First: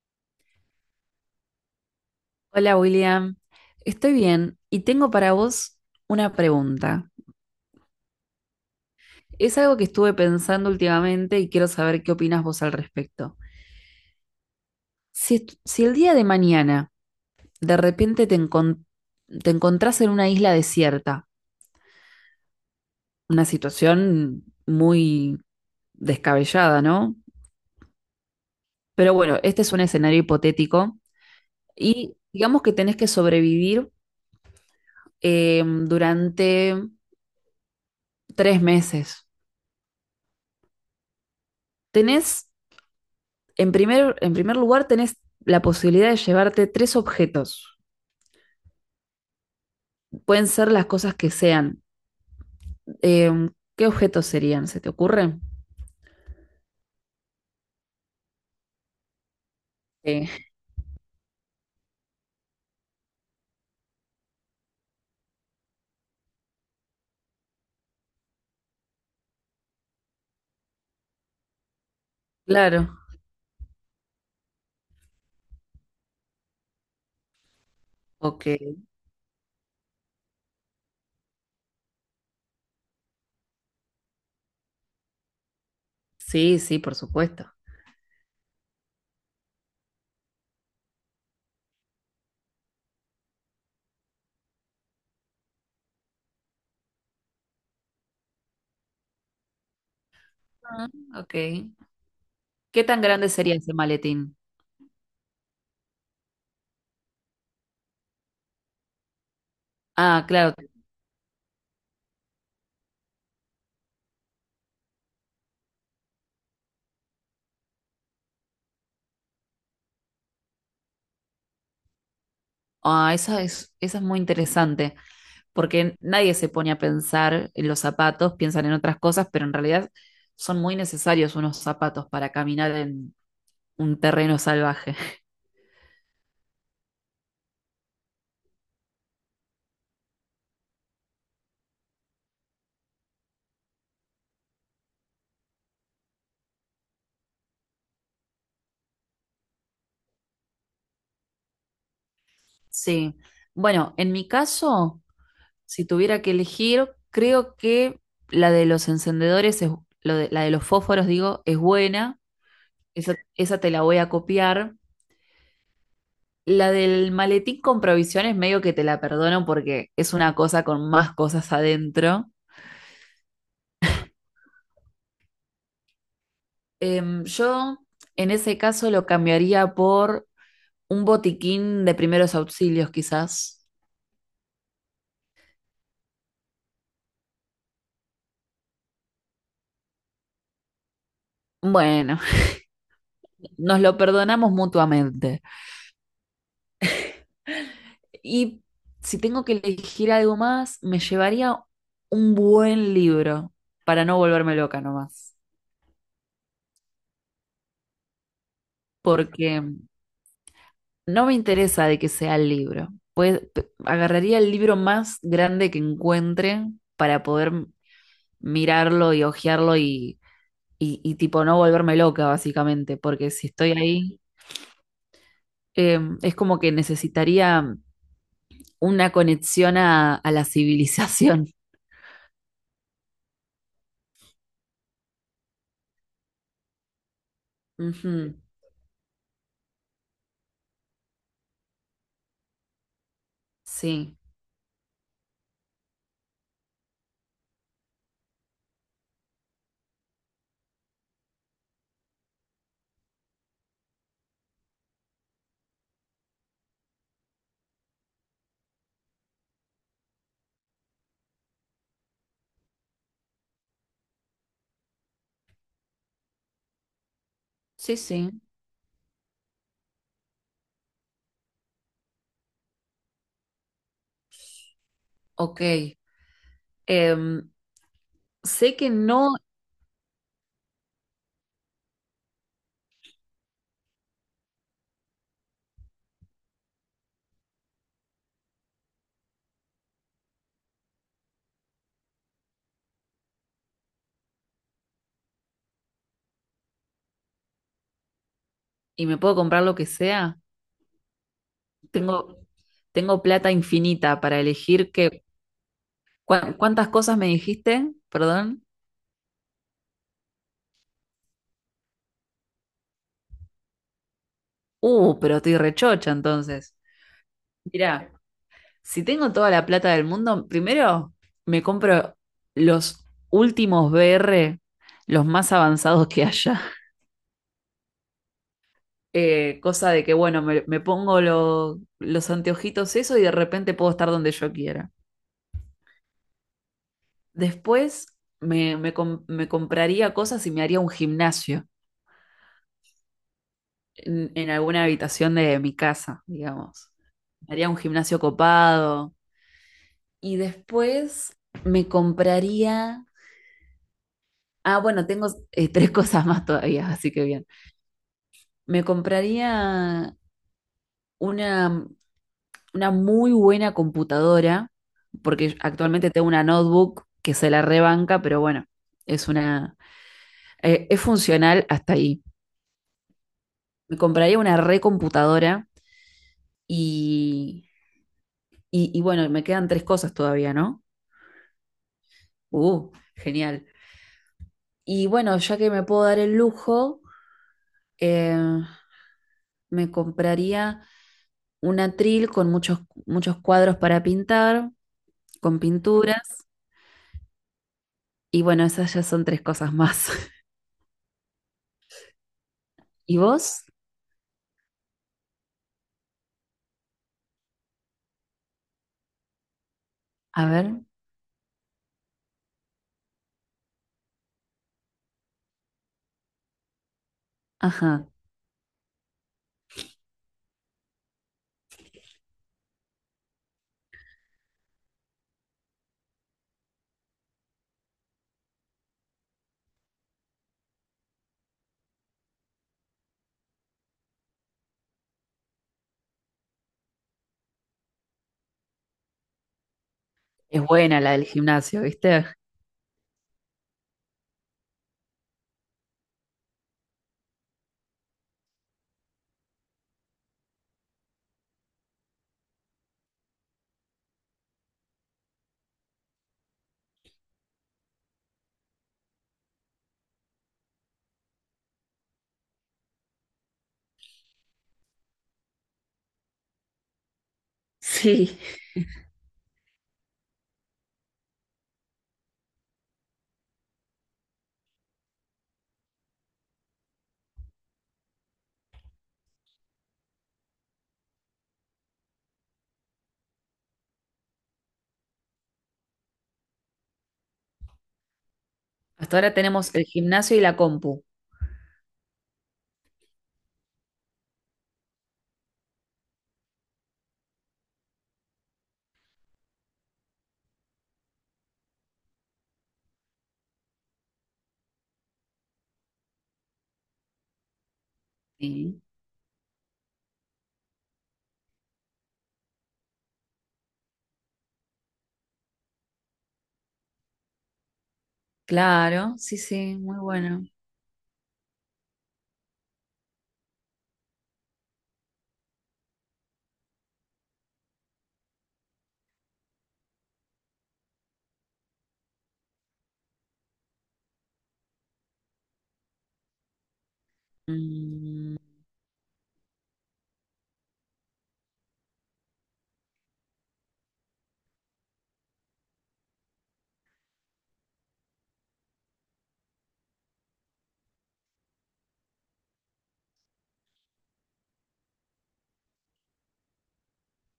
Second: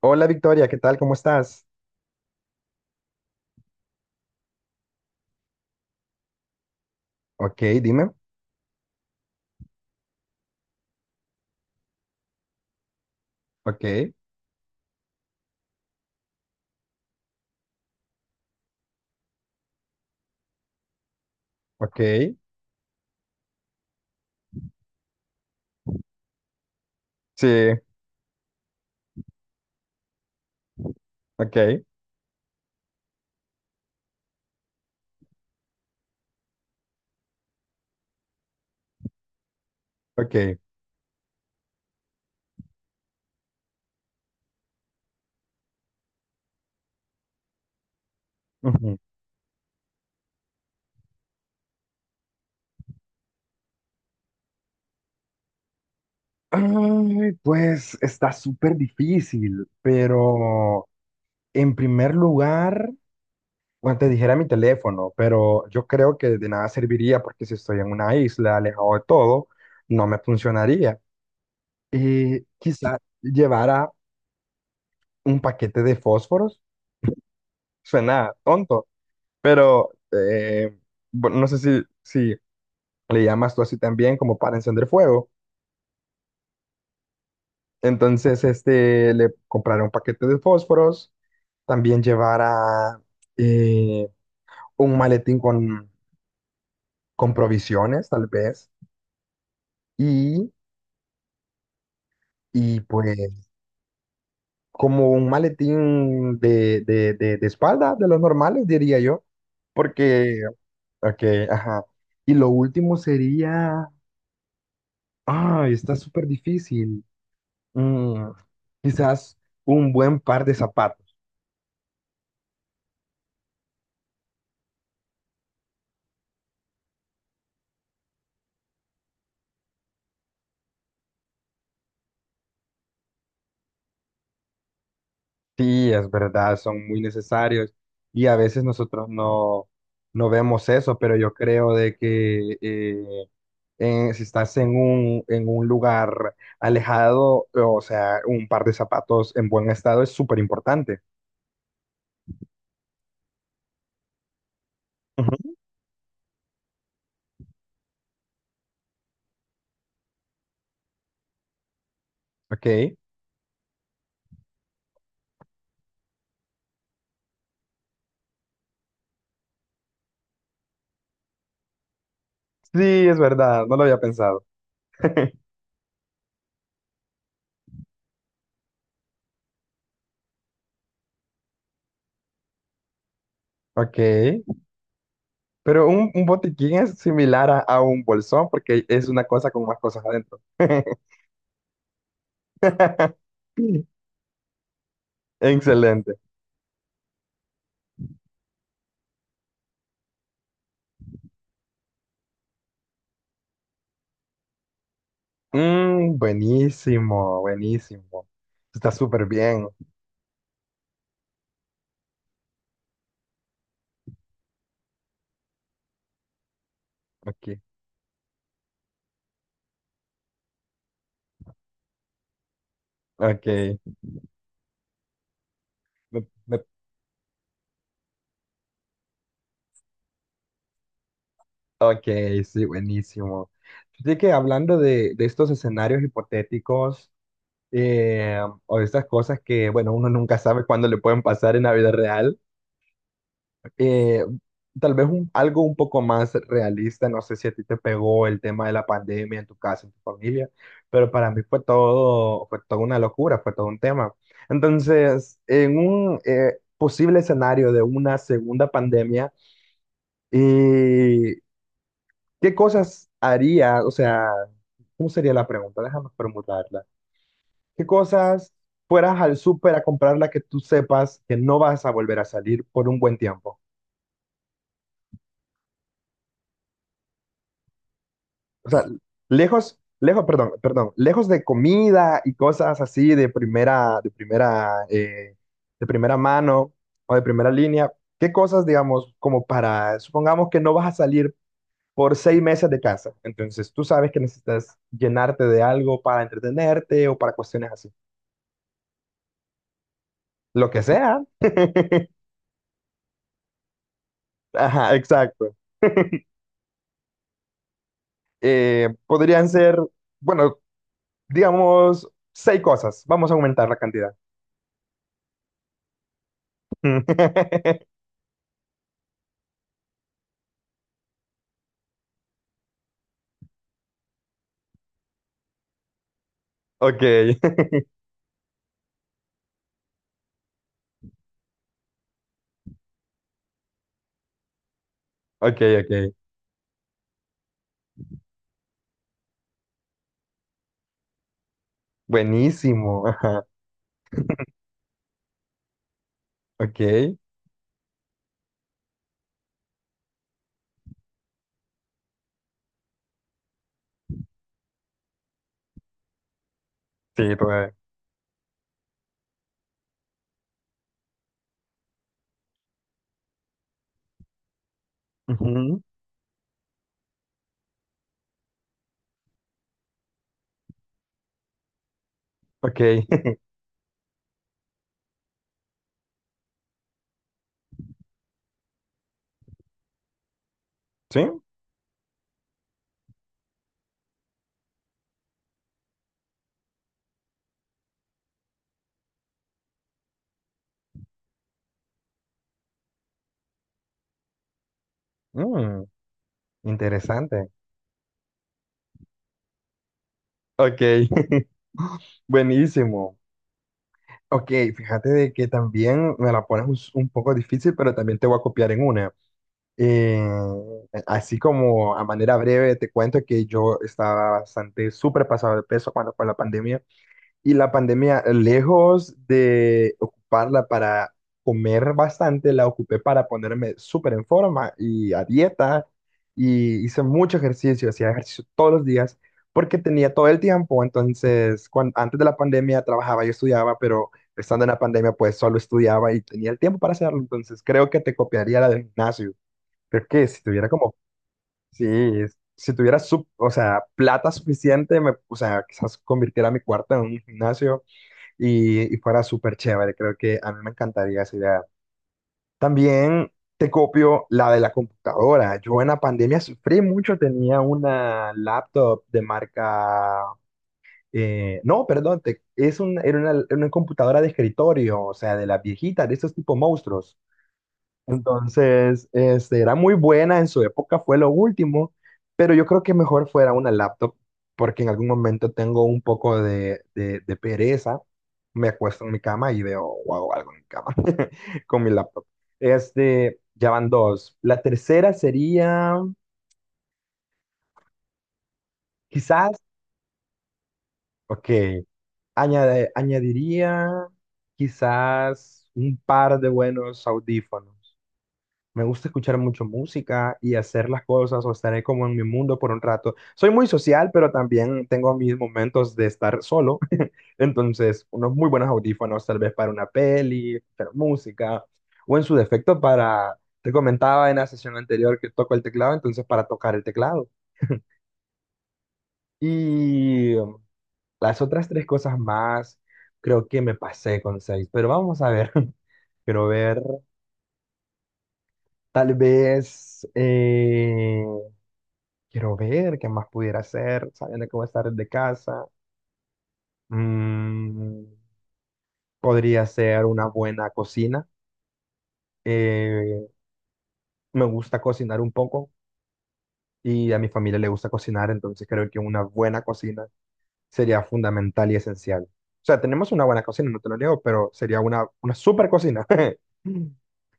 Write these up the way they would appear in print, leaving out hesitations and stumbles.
Hola Victoria, ¿qué tal? ¿Cómo estás? Hola William, estoy bien y tengo para vos una pregunta. Ok, dime. Es algo que estuve pensando últimamente y quiero saber qué opinas vos al respecto. Ok, Si el día de mañana de repente te encontrás en una isla desierta, ok. una situación muy descabellada, ¿no? Sí, Pero bueno, este es un escenario hipotético ok, y digamos que tenés que sobrevivir durante tres meses. ok. Tenés En primer lugar, tenés la posibilidad de llevarte tres objetos. Ujú. Pueden ser las cosas que sean. Eh, ¿Qué objetos serían? ¿Se te ocurre? Ay, pues está súper difícil, Eh, pero en primer lugar, bueno, te dijera mi teléfono, pero yo creo que de nada serviría porque si estoy en una isla, alejado de todo, no me funcionaría. Y claro. quizá llevara un paquete de fósforos. Suena Ok. tonto, pero bueno, no sé si le llamas tú así también como para encender fuego. Sí, sí, por supuesto. Entonces, este, le compraré un paquete de fósforos, también llevará eh, un maletín con provisiones, tal vez, y, Ah, ok. y ¿Qué tan pues grande sería ese maletín? como un maletín de espalda, de los normales, diría yo, Ah, porque, claro. ok, ajá. Y lo último sería, ay, está súper difícil. Mm, quizás un buen par de zapatos. Ah, esa es muy interesante, porque nadie se pone a pensar en los zapatos, piensan en otras cosas, pero en realidad son muy necesarios unos zapatos para caminar en un terreno salvaje. Sí, es verdad, son muy necesarios y a veces nosotros no, no vemos eso, pero yo creo de que si estás en un lugar alejado, o sea, un par de zapatos en buen estado es súper importante. Sí. Bueno, en mi caso, Ujú. si tuviera que elegir, creo que la de los encendedores es, la de los fósforos, digo, es buena. Ok, sí, Esa te la voy a copiar. La del maletín con provisiones, medio que te la perdono porque es una cosa con más cosas adentro. es verdad, no lo había pensado. Yo en ese caso lo cambiaría por un botiquín de primeros auxilios, quizás. Ok, pero un botiquín es similar a un bolsón porque es una cosa con más cosas adentro. Bueno, nos lo perdonamos mutuamente. Excelente. Y si tengo que elegir algo más, me llevaría un buen libro para no volverme loca nomás, Mm, buenísimo, buenísimo. Está súper porque bien. no me interesa de que sea el libro. Pues agarraría el libro más grande que encuentre para poder Ok, mirarlo y hojearlo y tipo no volverme loca básicamente, porque ok. si estoy ahí Me- es como me- que necesitaría una conexión a la civilización. Ok, sí, buenísimo. Así que hablando de estos escenarios hipotéticos Ujú, eh, o de estas cosas que, bueno, uno nunca sabe cuándo le pueden pasar en la vida real, sí, eh, tal vez algo un poco más realista, no sé si a ti te pegó el tema de la pandemia en tu casa, en tu familia, pero para mí fue todo, fue toda una locura, fue todo un tema. Entonces, en un posible escenario de una segunda pandemia, eh, ¿qué cosas haría? O sea, ¿cómo sería la pregunta? Déjame formularla. ¿Qué sí, sí. cosas fueras al súper a comprarla que tú sepas que no vas a volver a salir por un buen tiempo? Ok. Em, O Sé sea, que no, lejos, lejos, perdón, perdón, lejos de comida y cosas así de primera, de primera, de primera mano o de primera línea, ¿qué cosas, digamos, como para, supongamos que no vas a salir por 6 meses de casa, entonces tú sabes que necesitas llenarte de algo para entretenerte o para cuestiones así, y me puedo comprar lo que sea. lo que sea. Tengo, tengo plata infinita para elegir Ajá, que, exacto. ¿cuántas cosas me dijiste? Perdón. Podrían ser, bueno, digamos, 6 cosas. Vamos a aumentar la cantidad. Pero estoy rechocha entonces. Mirá, si tengo toda la plata del mundo, primero me compro los últimos VR, los más avanzados que haya. Ok. Cosa de que, bueno, me pongo los anteojitos, eso, y de repente puedo estar donde yo quiera. Ok, ok. Después me compraría cosas y me haría un gimnasio Buenísimo. Ajá. en alguna habitación de mi casa, Ok. digamos. Sí, Me haría un gimnasio copado. Y después me compraría. Ah, bueno, tengo tres cosas más todavía, así que bien. todavía. Me compraría una, una muy buena computadora, porque Ujú. actualmente tengo una notebook que se la rebanca, pero bueno, es una... es funcional hasta ahí. Ok. Me compraría una recomputadora. Y, y bueno, me quedan tres cosas todavía, ¿no? Sí. Genial. Y bueno, ya que me puedo dar el lujo, eh, me compraría un atril con muchos, muchos cuadros para pintar, con Mm, pinturas. interesante. Y bueno, esas ya son tres cosas más. Ok. Buenísimo. ¿Y vos? Ok, fíjate de que también me la pones un poco difícil, pero también te voy a copiar en una. Eh, A ver, Así como a manera breve te cuento que yo estaba bastante súper pasado de peso cuando fue la pandemia. Y la ajá. pandemia, lejos de ocuparla para comer bastante, la ocupé para ponerme súper en forma y a dieta. Y hice mucho ejercicio, hacía ejercicio todos los días porque tenía todo el tiempo. Entonces, antes de la pandemia trabajaba y estudiaba, pero estando en la pandemia, pues solo estudiaba y tenía el tiempo para hacerlo. Entonces, creo que te copiaría la del gimnasio. Creo que si Es tuviera como, buena la del gimnasio, sí, ¿viste? si tuviera, o sea, plata suficiente, me, o sea, quizás convirtiera mi cuarto en un gimnasio y fuera súper chévere. Creo que a mí me encantaría esa idea. También te copio la de la computadora. Yo en la pandemia sufrí mucho, tenía una laptop de marca... no, perdón, es un, era una computadora de escritorio, o sea, de las viejitas, de esos tipo monstruos. Sí. Entonces, este, era muy buena, en su época fue lo último, pero yo creo que mejor fuera una laptop, porque en algún momento tengo un poco de pereza, me acuesto en mi cama y veo o hago algo en mi cama con mi laptop. Este, ya van dos. La tercera sería, Hasta ahora quizás, tenemos el gimnasio y la compu. ok, añadiría quizás un par de buenos audífonos. Me gusta escuchar mucho música y hacer las cosas o estaré como en mi mundo por un rato. Soy muy social, pero también tengo mis momentos de estar solo. Entonces, unos muy buenos Sí. audífonos, tal vez para una peli, escuchar música, o en su defecto para, te comentaba en la sesión anterior que toco el teclado, entonces para tocar el teclado. Claro, sí, sí, muy Y bueno. Las otras tres cosas más, creo que me pasé con seis, pero vamos a ver. Quiero ver, tal vez, quiero ver qué más pudiera hacer, sabiendo que voy a estar desde casa. Mm, Mm, podría ser una buena cocina. Eh, me gusta cocinar un poco y a mi familia le gusta cocinar, entonces creo que una buena cocina sería fundamental y esencial. O sea, tenemos una buena cocina, no te lo niego, pero sería una super cocina.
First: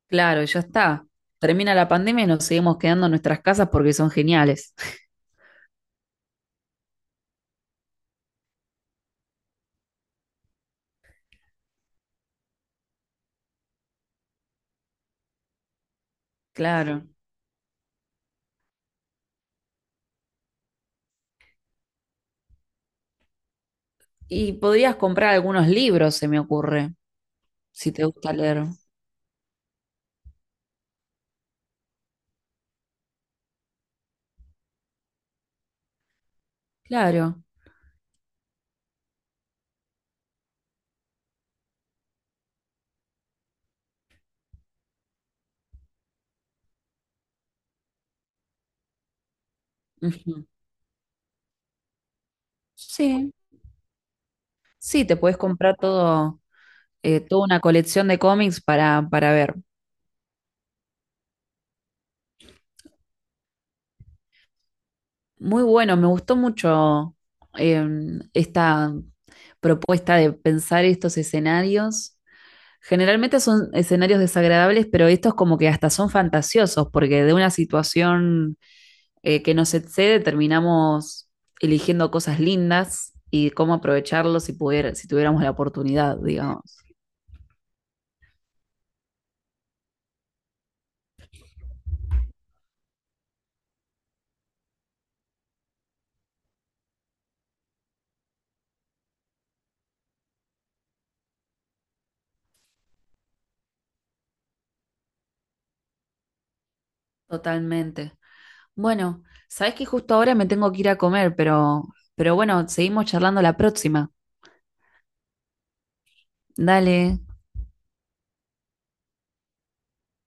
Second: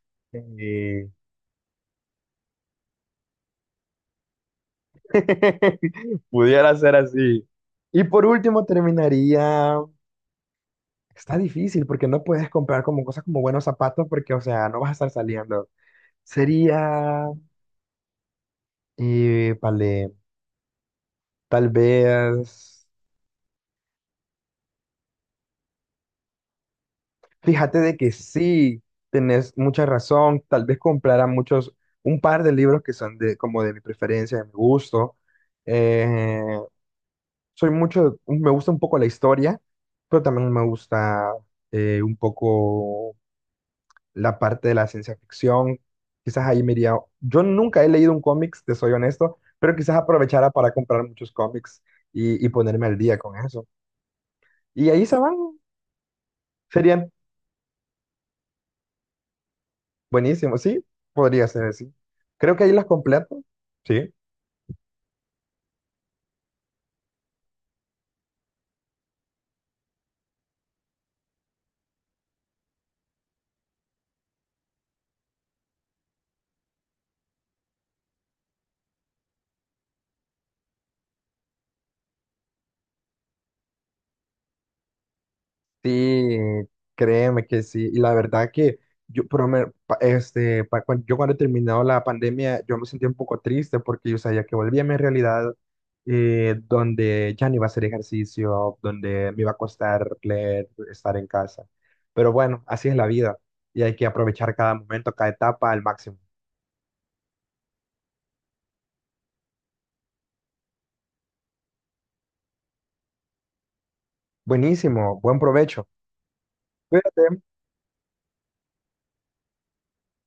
claro, y ya está. Eh, Termina la pandemia y nos seguimos quedando en nuestras casas porque son geniales. pudiera ser así. Y por último terminaría. Está difícil porque no puedes comprar como cosas como buenos zapatos porque, o sea, no vas a estar saliendo. Claro. Sería, vale, tal vez, Y podrías comprar algunos libros, se me ocurre, fíjate si de te que gusta leer. sí, tenés mucha razón, tal vez comprara muchos, un par de libros que son de, como de mi preferencia, de mi gusto. Eh, Claro. soy mucho, me gusta un poco la historia, pero también me gusta un poco la parte de la ciencia ficción. Quizás ahí me iría. Yo nunca he leído un cómics, te soy honesto, pero quizás Ujú. aprovechara para comprar muchos cómics y ponerme al día Sí, con eso. Y ahí sí, te se van, puedes comprar todo, serían toda una colección de cómics para ver. buenísimos, sí, podría ser así. Creo que ahí las completo, sí. Muy bueno, me gustó mucho eh, esta propuesta de pensar estos escenarios. Generalmente son escenarios desagradables, pero estos como que hasta son fantasiosos, porque de una situación que nos excede, terminamos eligiendo cosas lindas y cómo aprovecharlo si pudiera, si tuviéramos la oportunidad, Sí, digamos. créeme que sí. Y la verdad que yo, pero este, yo cuando he terminado la pandemia, yo me sentí un poco triste porque yo sabía que volvía a mi realidad donde ya no iba a hacer ejercicio, donde me iba a costar leer, estar en casa. Pero bueno, así es la vida y hay que aprovechar cada momento, cada etapa al máximo. Totalmente. Bueno, sabes que justo ahora me tengo que ir a comer, pero, bueno, seguimos charlando la próxima. Buenísimo, buen provecho. Dale. Cuídate.